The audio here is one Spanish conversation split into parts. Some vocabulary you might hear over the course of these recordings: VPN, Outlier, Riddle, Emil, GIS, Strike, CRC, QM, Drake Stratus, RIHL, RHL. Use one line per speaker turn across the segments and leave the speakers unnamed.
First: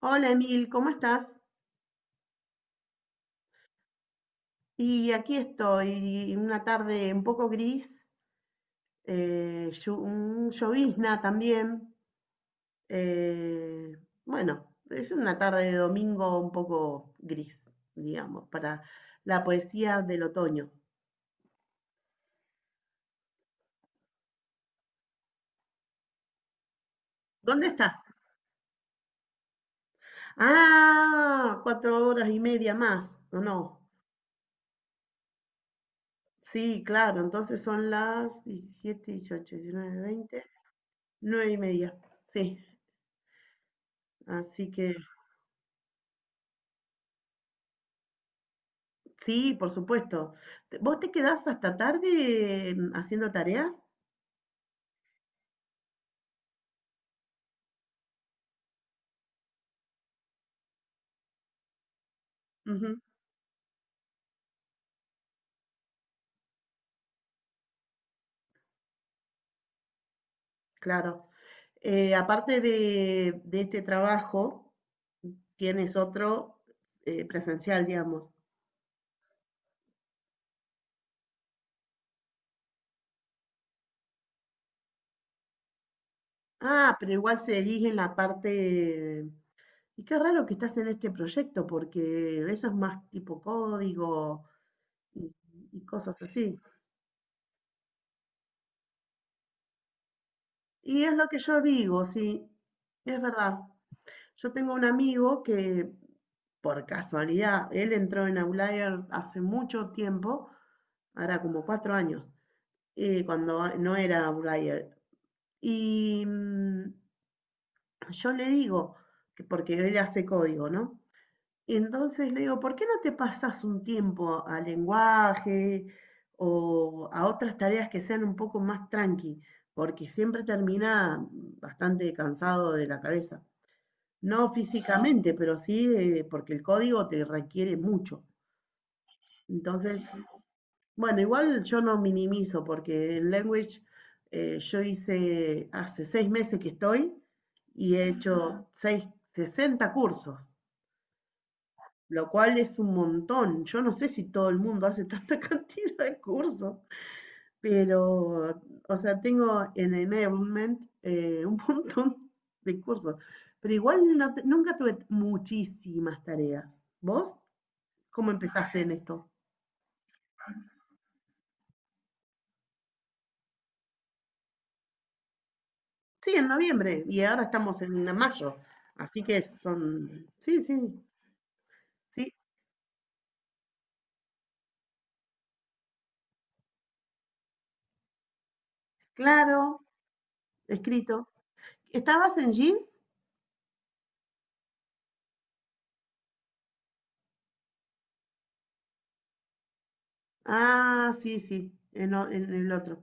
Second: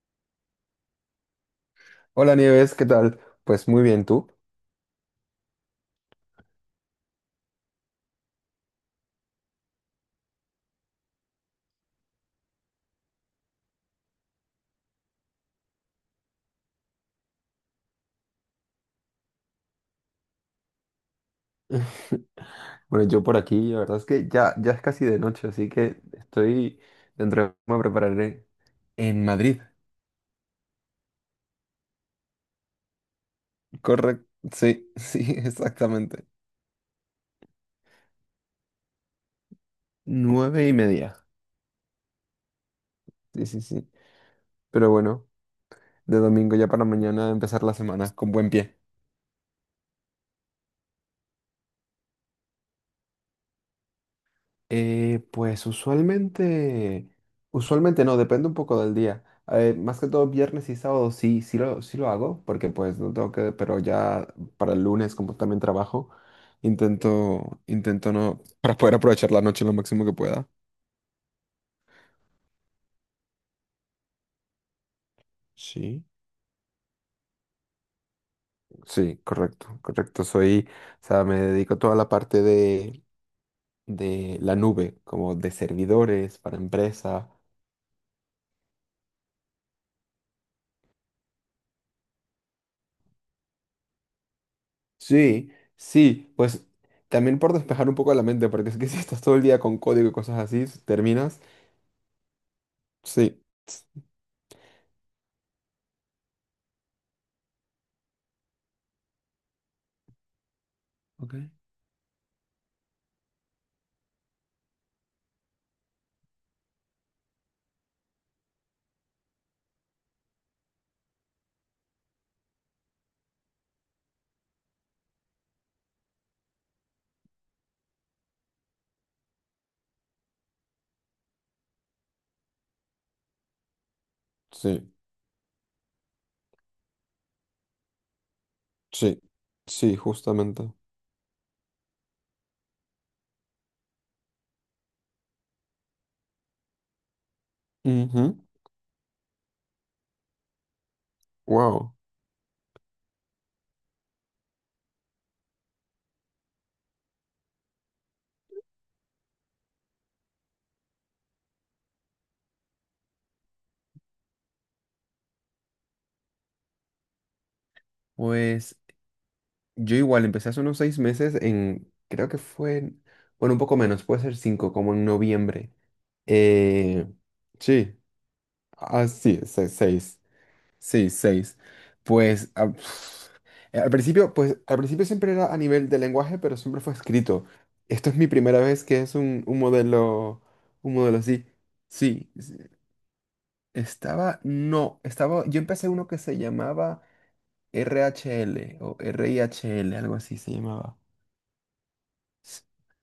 Hola Emil, ¿cómo estás?
Hola Nieves, ¿qué tal? Pues muy bien, ¿tú?
Y aquí estoy, una tarde un poco gris, un llovizna también. eh, bueno, es una tarde de domingo un poco gris, digamos, para la poesía del otoño.
Bueno, yo por aquí, la verdad es que ya es casi de noche, así que estoy dentro de poco
¿Dónde
me
estás?
prepararé en Madrid.
Ah, 4 horas y media más, ¿o no?
Correcto, sí, sí, exactamente.
Sí, claro, entonces son las 17, 18, 19, 20,
9:30.
9 y media, sí.
Sí, sí, sí.
Así
Pero
que.
bueno, de domingo ya para mañana empezar la semana con buen pie.
Sí, por supuesto. ¿Vos te quedás hasta tarde haciendo tareas?
Pues usualmente no, depende un poco del día. Más que todo viernes y sábado sí, sí lo hago, porque pues
Ujú,
no tengo que, pero ya para el lunes como también trabajo, intento no, para poder aprovechar la noche lo máximo que pueda.
claro. Aparte de este trabajo, tienes
Sí.
otro presencial, digamos.
Sí, correcto, correcto. Soy, o sea, me dedico a toda la parte de, la nube, como de servidores para
Ah, pero
empresa.
igual se elige en la parte. Y qué raro que estás en este proyecto, porque eso es más tipo código y,
Sí,
y cosas
sí,
así.
pues también por despejar un poco la mente, porque es que si estás todo el día con código y cosas así,
Y es lo que
terminas.
yo digo, sí, es
Sí.
verdad. Yo tengo un amigo que por casualidad, él entró en Outlier hace mucho tiempo,
Ok.
ahora como 4 años, cuando no era Outlier. Y yo le digo, que porque él hace código, ¿no? Y entonces le digo, ¿por qué no te pasas un tiempo a lenguaje o a otras tareas que sean un poco más tranqui? Porque siempre termina bastante cansado de la cabeza. No
Sí,
físicamente, pero sí porque el código te requiere mucho.
sí, sí,
Entonces,
justamente.
bueno, igual yo no minimizo porque en Language yo hice, hace 6 meses que estoy y he hecho seis, 60 cursos,
Wow.
lo cual es un montón. Yo no sé si todo el mundo hace tanta cantidad de cursos, pero, o sea, tengo en enablement un montón de cursos, pero igual nunca tuve muchísimas tareas. ¿Vos cómo
Pues
empezaste en esto?
yo igual empecé hace unos 6 meses en, creo que fue, bueno, un poco menos, puede ser cinco, como en noviembre.
Sí, en noviembre,
Eh,
y ahora estamos
sí,
en mayo, así
así,
que
seis.
son, sí, sí,
Sí, seis.
sí,
Pues al principio siempre era a nivel de lenguaje, pero siempre fue escrito. Esto es mi primera vez que es un, un
claro,
modelo, un modelo
escrito.
así. Sí,
¿Estabas en
sí.
Jeans?
Estaba, no, estaba, yo empecé uno que se llamaba RHL o RIHL, algo así se llamaba.
Ah, sí, sí, en
S-
el otro.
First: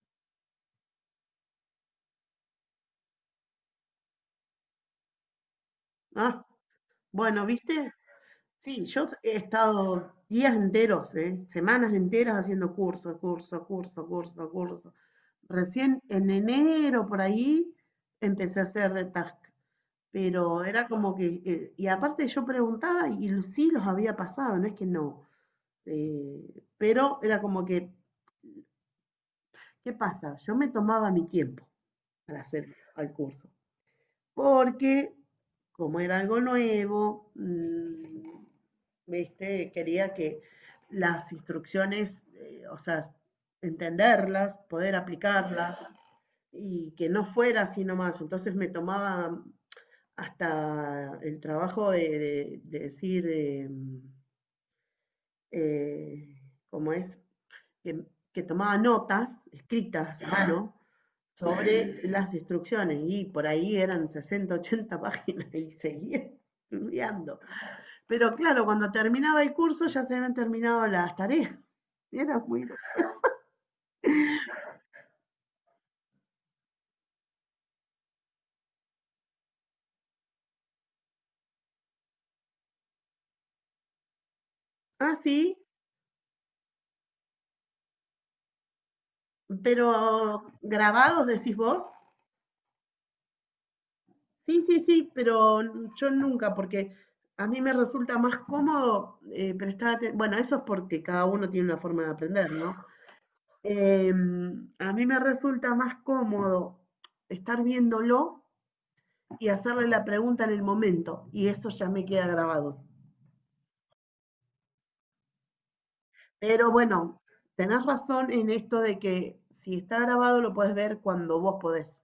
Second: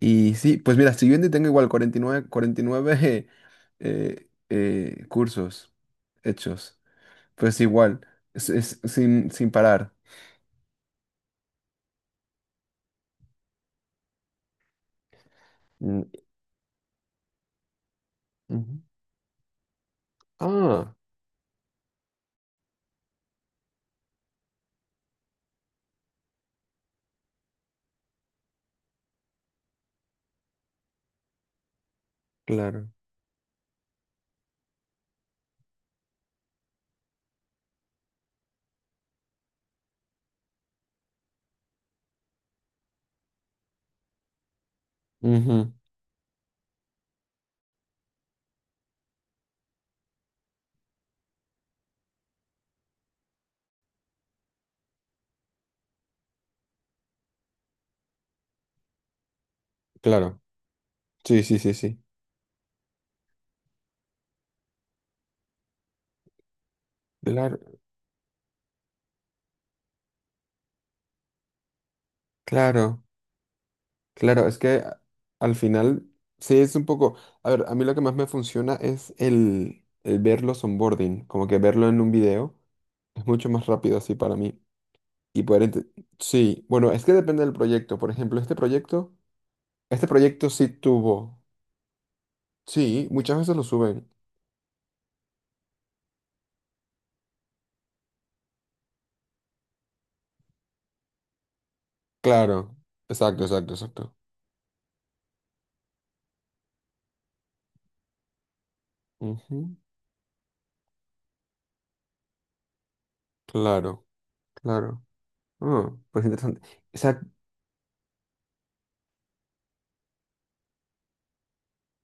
Y sí, pues mira, estoy viendo y tengo igual 49, 49 cursos
Ah,
hechos.
bueno,
Pues
¿viste?
igual, es
Sí, yo
sin,
he
sin parar.
estado días enteros, ¿eh? Semanas enteras haciendo curso, curso, curso, curso, curso. Recién en enero por ahí empecé a
Ujú.
hacer retask, pero era
Ah,
como que, y aparte yo preguntaba y sí los había pasado, no es que no. Pero era como que, ¿qué pasa? Yo me tomaba mi tiempo para hacer
claro.
el curso, porque como era algo nuevo, ¿viste? Quería que las instrucciones, o sea, entenderlas, poder
Ujú.
aplicarlas y que no fuera así nomás. Entonces me tomaba hasta el trabajo de, de decir, eh, ¿cómo es?, que, que tomaba notas escritas a
Claro.
mano
Sí, sí, sí,
sobre
sí.
las instrucciones y por ahí eran 60, 80 páginas y seguía estudiando.
Claro,
Pero claro, cuando terminaba el curso ya se habían terminado las tareas. Era muy.
claro, claro. Es que al final, sí, es un poco. A ver, a mí lo que más me funciona es el ver los onboarding, como que verlo en un video. Es mucho más rápido así para mí.
Ah, sí,
Y poder. Sí, bueno, es que depende del proyecto. Por ejemplo, este proyecto,
pero
este proyecto sí
grabados
tuvo.
decís vos.
Sí, muchas veces lo suben.
Sí, sí, sí, pero yo nunca, porque a mí me resulta más cómodo prestar atención. Bueno, eso es porque cada uno tiene una forma de aprender, ¿no?
Claro. Exacto, exacto, exacto.
A mí me resulta más cómodo estar viéndolo y
Ujú.
hacerle la pregunta en el momento, y eso ya me queda grabado.
Claro, claro. Ah, pues interesante.
Pero
O
bueno,
sea,
tenés razón en esto de que si está grabado lo puedes ver cuando vos podés,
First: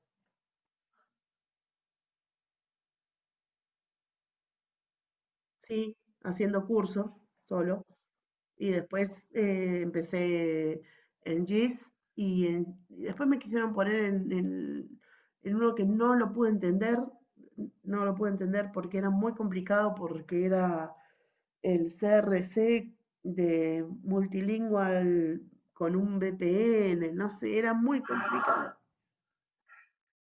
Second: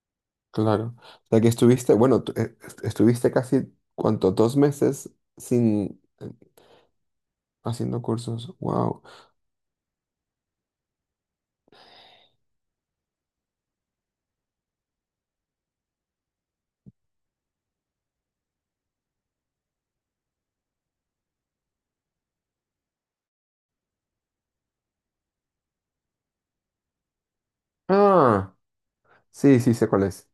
claro. O sea, que estuviste, bueno, tú, estuviste casi, ¿cuánto? 2 meses
¿sí?
sin
Haciendo cursos solo.
haciendo cursos.
Y
Wow.
después empecé en GIS y después me quisieron poner en uno que no lo pude entender, no lo pude entender porque era muy complicado, porque era el C R C de multilingual con un V P N, no sé, era muy
Ah,
complicado.
sí, sí, sé cuál es.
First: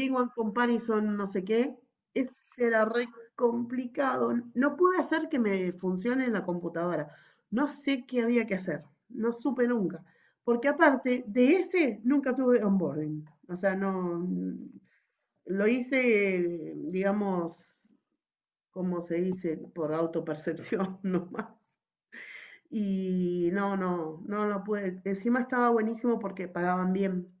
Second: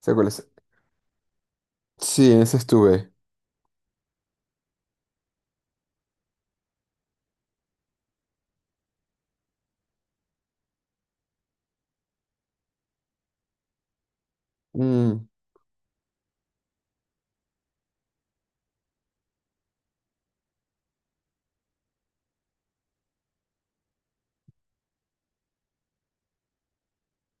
Sé cuál es.
Comparison, no sé qué,
Sí,
ese
en ese
era re
estuve.
complicado. No pude hacer que me funcione en la computadora. No sé qué había que hacer, no supe nunca. Porque aparte de ese, nunca tuve onboarding. O sea, no,
Mm,
lo hice, digamos, como se dice, por autopercepción nomás. Y no, no, no lo pude. Encima estaba buenísimo porque pagaban bien.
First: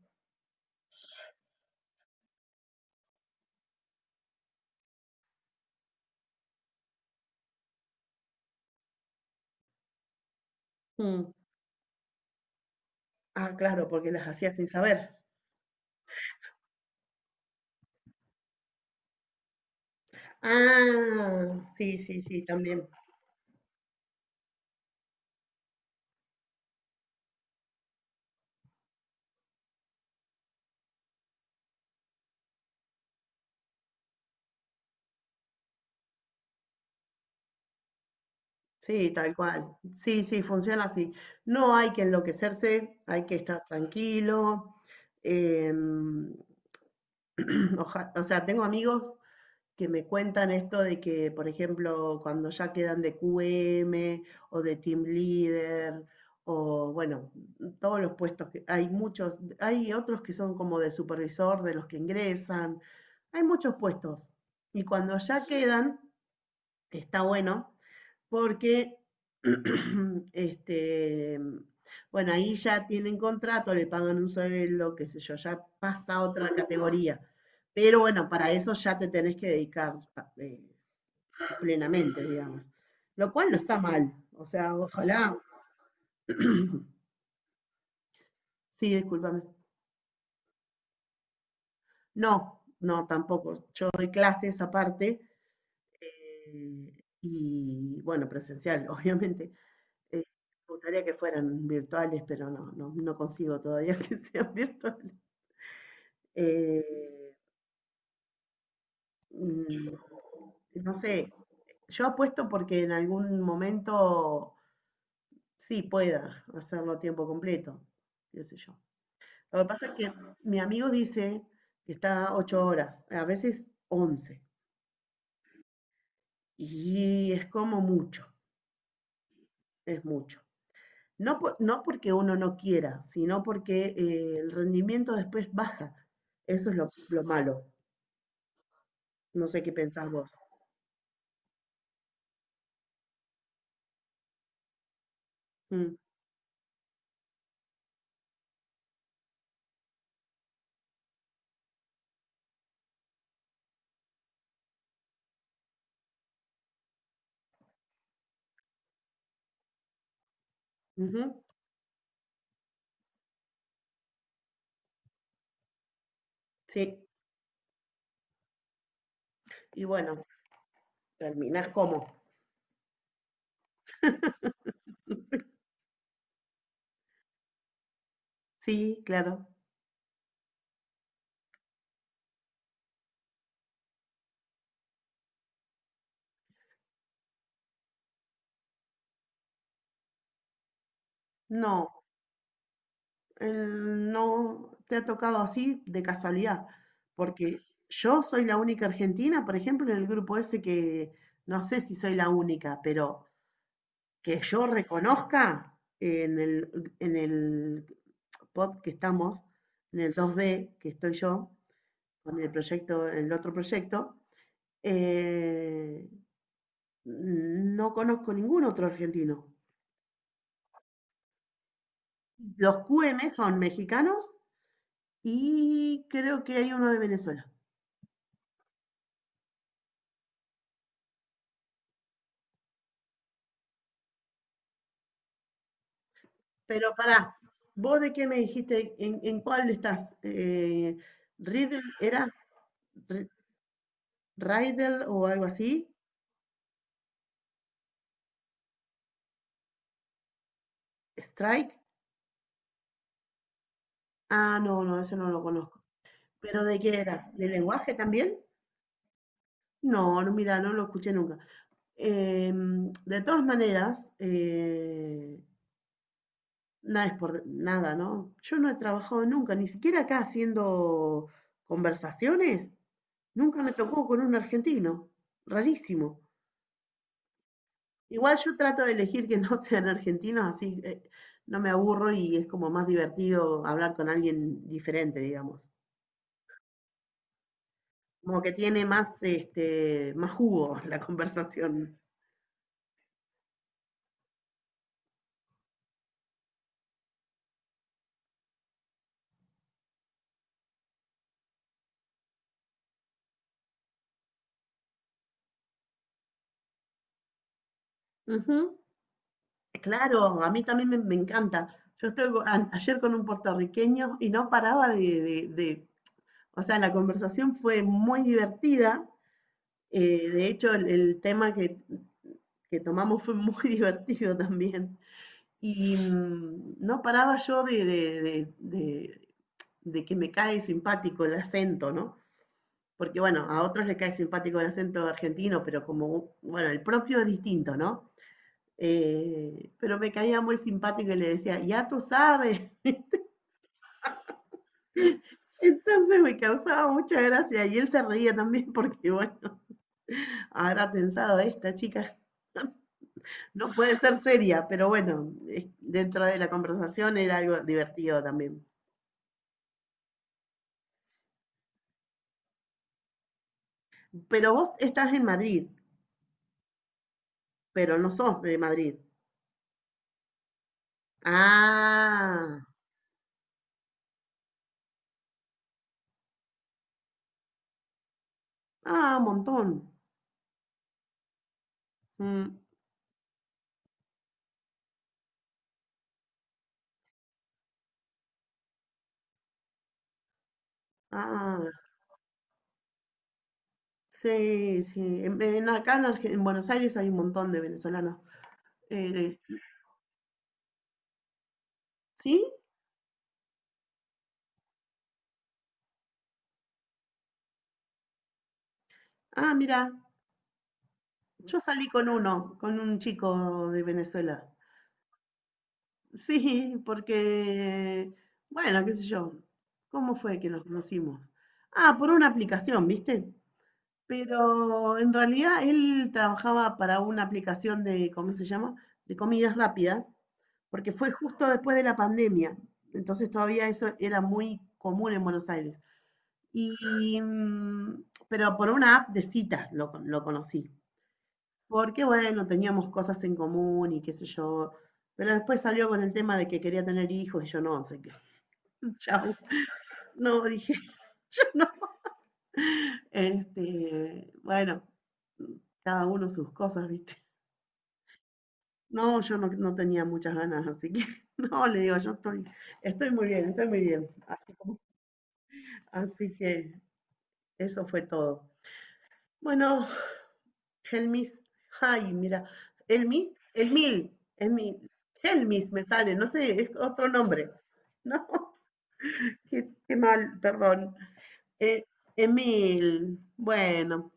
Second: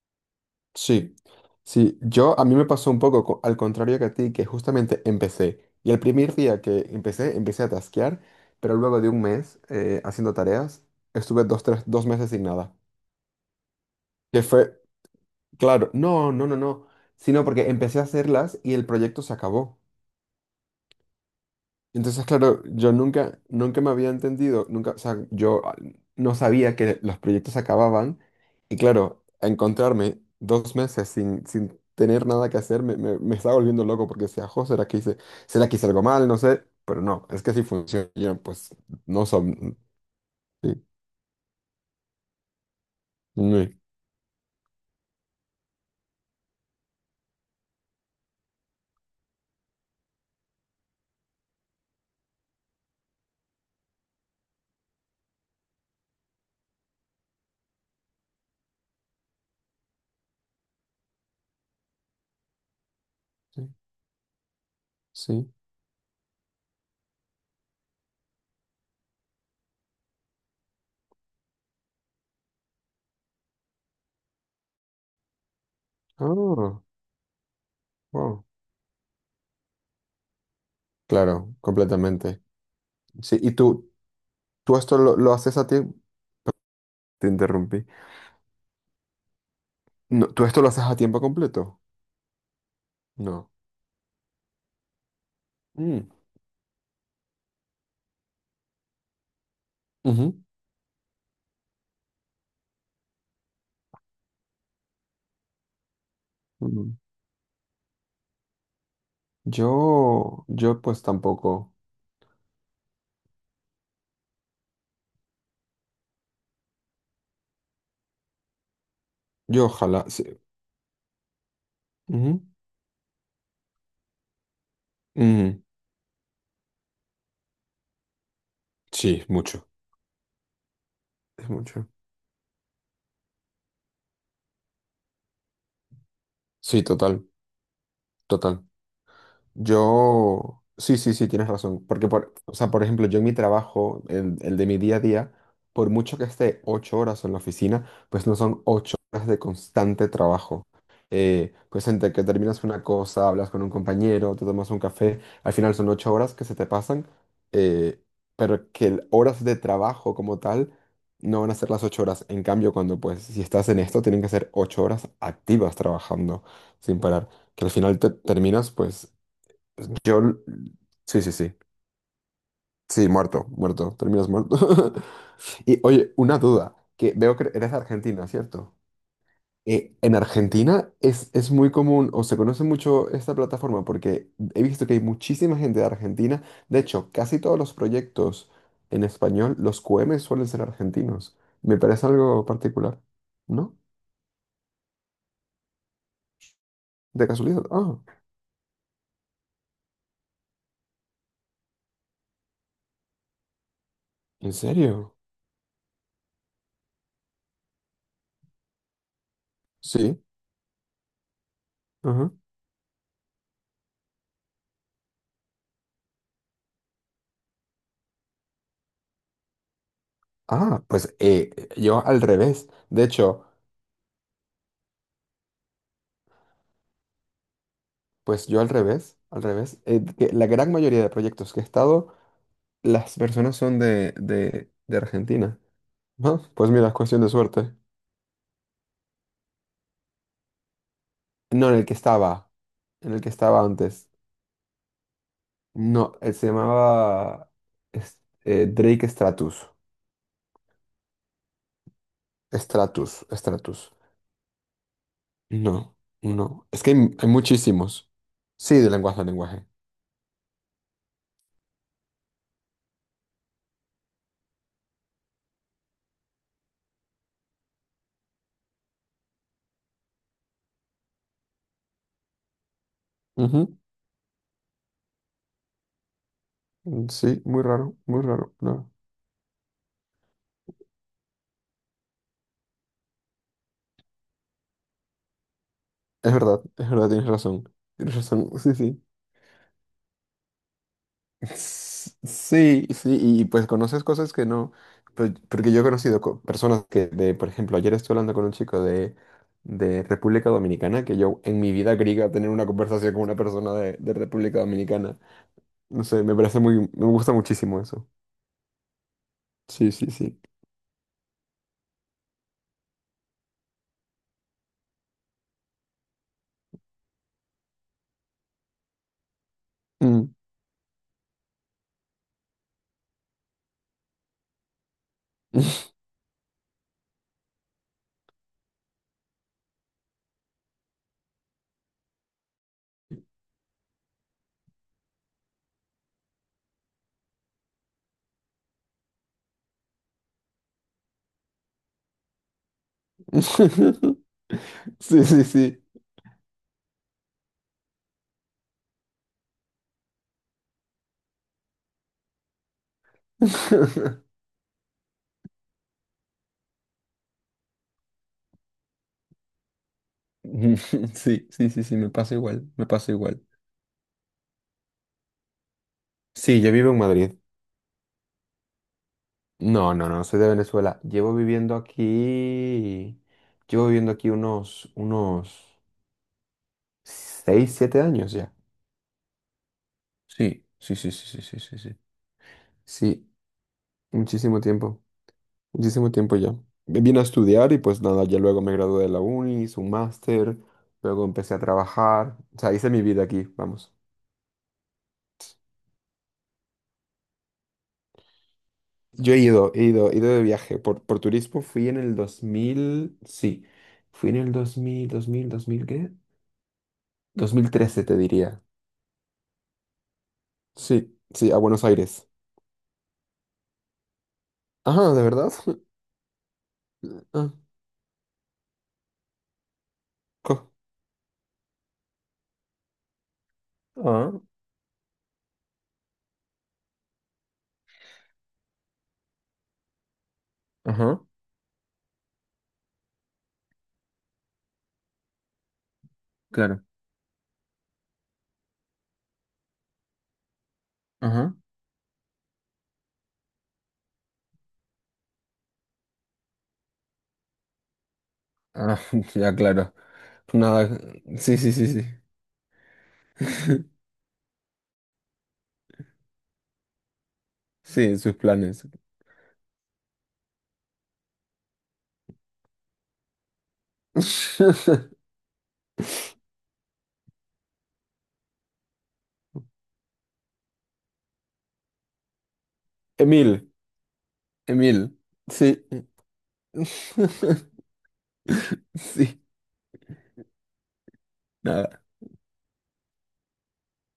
sí. Sí, yo a mí me pasó un poco al contrario que a ti, que justamente empecé. Y el primer día que empecé, empecé a tasquear, pero luego de un mes haciendo tareas,
Mm.
estuve dos, tres, 2 meses sin nada.
Ah, claro, porque las
Que
hacía sin
fue.
saber.
Claro, no, no, no, no, sino porque empecé a hacerlas y el proyecto se acabó.
Ah, sí, sí,
Entonces,
sí,
claro,
también.
yo nunca me había entendido, nunca, o sea, yo no sabía que los proyectos se acababan y claro, encontrarme 2 meses sin, sin tener nada que hacer me estaba volviendo loco porque decía, jo, ¿ será que hice algo mal? No sé, pero no, es que así funciona, yo, pues
Sí,
no
tal cual.
son,
Sí, sí,
sí,
funciona así. No hay que enloquecerse, hay que estar
sí,
tranquilo. em, o sea, tengo amigos que me cuentan esto de que, por ejemplo, cuando ya quedan de QM o de team leader o bueno, todos los puestos que hay muchos, hay otros que son como de supervisor de los que ingresan, hay
sí,
muchos puestos y cuando ya
sí.
quedan, está bueno porque, este, bueno, ahí ya tienen contrato, le pagan un sueldo, qué sé yo, ya pasa a otra
Ah,
categoría. Pero bueno,
wow,
para eso ya te tenés que dedicar eh,
claro,
plenamente,
completamente.
digamos. Lo
Sí,
cual
¿y
no está
tú,
mal. O sea,
tú esto lo
ojalá.
haces a ti? Te interrumpí.
Sí, discúlpame.
No, ¿tú esto lo haces a tiempo completo?
No, no,
No.
tampoco. Yo doy clases aparte
Mm,
eh, y, bueno, presencial, obviamente. Eh,
ujú,
Me gustaría que fueran virtuales, pero no, no, no consigo todavía que sean virtuales.
ujú.
Eh, mm,
Yo
no
pues
sé,
tampoco.
yo apuesto porque en algún momento sí pueda hacerlo a tiempo completo, qué sé yo. Lo que
Yo
pasa es
ojalá.
que
Sí.
mi amigo dice que está
Ujú.
8 horas, a veces 11,
Mm,
y es como mucho,
sí, mucho.
es mucho. No,
Es
no
mucho.
porque uno no quiera, sino porque el rendimiento después baja. Eso es
Sí,
lo
total,
malo.
total.
No sé qué pensás vos.
Yo, sí, sí, sí, tienes razón. Porque, o sea, por ejemplo, yo en mi trabajo, el de mi día a día, por
Mm,
mucho que esté 8 horas en la oficina, pues no son 8 horas de constante trabajo. Pues entre que terminas una cosa, hablas con un compañero, te tomas un café, al final son 8 horas que se te pasan, eh, pero que horas de trabajo como tal
ujú,
no van a ser las 8 horas. En cambio, cuando pues si estás en esto, tienen que ser 8 horas activas trabajando sin
sí,
parar que al final te terminas pues
y
yo,
bueno,
sí, sí, sí.
terminás como.
Sí, muerto, muerto. Terminas muerto. Y oye, una duda, que veo que eres de Argentina, ¿cierto?
Sí, claro.
En Argentina es muy común o se conoce mucho esta plataforma porque he visto que hay muchísima gente de Argentina. De hecho, casi todos los proyectos en español, los QM suelen ser argentinos. Me
No,
parece algo particular, ¿no?
no te ha tocado así de casualidad,
De
porque
casualidad. Ah,
yo soy la única argentina, por ejemplo, en el grupo ese, que no sé si soy la única, pero que
¿en
yo
serio?
reconozca en el, en el pod que estamos, en el
Sí.
2B, que estoy yo,
Ajá.
con el proyecto, el otro proyecto, eh, no conozco ningún otro argentino.
Ah, pues yo al revés.
Los
De
QM
hecho,
son mexicanos. Y creo que hay uno de Venezuela.
pues yo al revés, al revés. Que la gran mayoría de proyectos que he estado, las personas son de, de Argentina. Ah, pues mira, es
Pero pará,
cuestión de suerte.
¿vos de qué me dijiste? ¿En cuál estás?
No, en
Riddle,
el que
¿era
estaba, en el
R-
que estaba antes.
Riddle o algo así?
No, él se llamaba Drake Stratus.
¿Strike?
Stratus, Stratus.
Ah, no, no, ese no lo conozco.
No,
¿Pero
no.
de
Es que
qué
hay
era? ¿De lenguaje
muchísimos.
también?
Sí, de lenguaje a lenguaje.
No, no, mira, no lo escuché nunca. De todas maneras, nada es por nada, ¿no? Yo no he trabajado nunca, ni siquiera acá haciendo conversaciones. Nunca me tocó con un argentino, rarísimo.
Ujú. Sí, muy raro, muy
Igual
raro.
yo trato de
No.
elegir que no sean argentinos, así no me aburro y es como más divertido hablar con alguien diferente, digamos.
Es verdad, tienes razón. Tienes
Como
razón,
que
sí,
tiene
sí.
más, más jugo la conversación.
Sí, sí, y pues conoces cosas que no, pues, porque yo he conocido personas que, de, por ejemplo, ayer estuve hablando con un chico de, República Dominicana, que yo en mi vida creí que iba a tener una conversación con una persona de República Dominicana. No sé, me parece muy, me gusta muchísimo eso.
Ujú.
Sí, sí,
Claro,
sí.
a mí también me encanta. Yo estoy ayer con un puertorriqueño y no paraba o sea, la conversación fue muy divertida.
Mm.
De hecho, el tema que tomamos fue muy divertido también. Y no paraba yo de que me cae simpático el acento, ¿no? Porque bueno, a otros les cae simpático el acento argentino, pero como, bueno, el propio es distinto, ¿no? Pero me caía muy simpático y le decía, ya tú sabes.
Sí, sí, sí.
Entonces me causaba mucha gracia y él se reía también porque, bueno, habrá pensado, esta chica no puede ser seria, pero bueno, dentro de la conversación era algo divertido también.
Sí, sí, sí, sí, me pasa igual, me pasa igual.
Pero vos estás en Madrid.
Sí, yo vivo en Madrid.
Pero no sos de Madrid.
No, no, no, soy de Venezuela. Llevo viviendo
Ah,
aquí, llevo viviendo aquí unos 6, 7 años ya.
ah, un montón.
Sí, sí, sí, sí, sí, sí, sí, sí.
Mm,
Sí, muchísimo tiempo, muchísimo tiempo ya. Me vine a estudiar y pues nada, ya luego me gradué de la uni, hice un máster, luego empecé a
ah,
trabajar, o sea, hice mi vida aquí, vamos.
sí, sí. En acá en Buenos Aires hay un montón de venezolanos. Eh,
Yo
de-
he ido de viaje por turismo, fui en el
¿Sí?
2000, sí, fui en el dos dos mil, dos mil, dos mil, ¿qué? 2013 te diría.
Ah, mira,
Sí, sí, a
yo
Buenos
salí con
Aires.
uno, con un chico de Venezuela.
Ajá, ¿de verdad?
Sí,
Ah,
porque, bueno, qué sé yo. ¿Cómo fue que nos
co-
conocimos? Ah, por una aplicación, ¿viste?
Ah,
Pero en realidad él trabajaba para una aplicación de, ¿cómo se llama? De comidas rápidas. Porque fue
ajá,
justo después de la pandemia, entonces todavía eso era muy común en Buenos Aires.
claro.
Y, pero por una app de citas lo conocí,
Ajá.
porque bueno, teníamos cosas en común y qué sé yo, pero después salió con el tema de que quería tener hijos y yo no, sé qué,
Ah,
chau,
ya, claro.
no, dije,
Nada.
yo
Sí,
no,
sí, sí, sí.
este, bueno, cada uno sus cosas, viste.
Sí, sus planes.
No, yo no tenía muchas ganas, así que no, le digo, yo estoy muy bien, estoy muy bien. Así como. Así que eso fue todo. Bueno, Helmis, ay, mira, Helmis,
Emil,
Elmil, Elmil,
Emil.
Helmis me
Sí.
sale, no sé, es otro nombre. No,
Sí,
qué mal, perdón. Eh,
nada,
Emil, bueno,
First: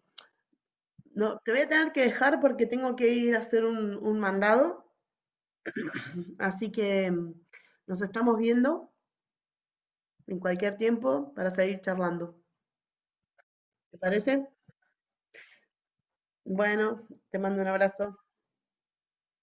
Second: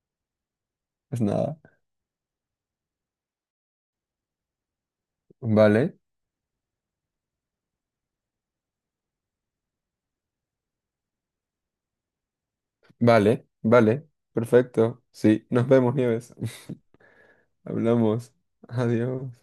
es
no, te
nada.
voy a tener que dejar porque tengo que ir a hacer un mandado,
Vale,
así que nos estamos viendo en cualquier tiempo para seguir charlando.
vale,
¿Te
vale.
parece?
Perfecto. Sí, nos vemos, Nieves.
Bueno, te mando un abrazo.
Hablamos. Adiós.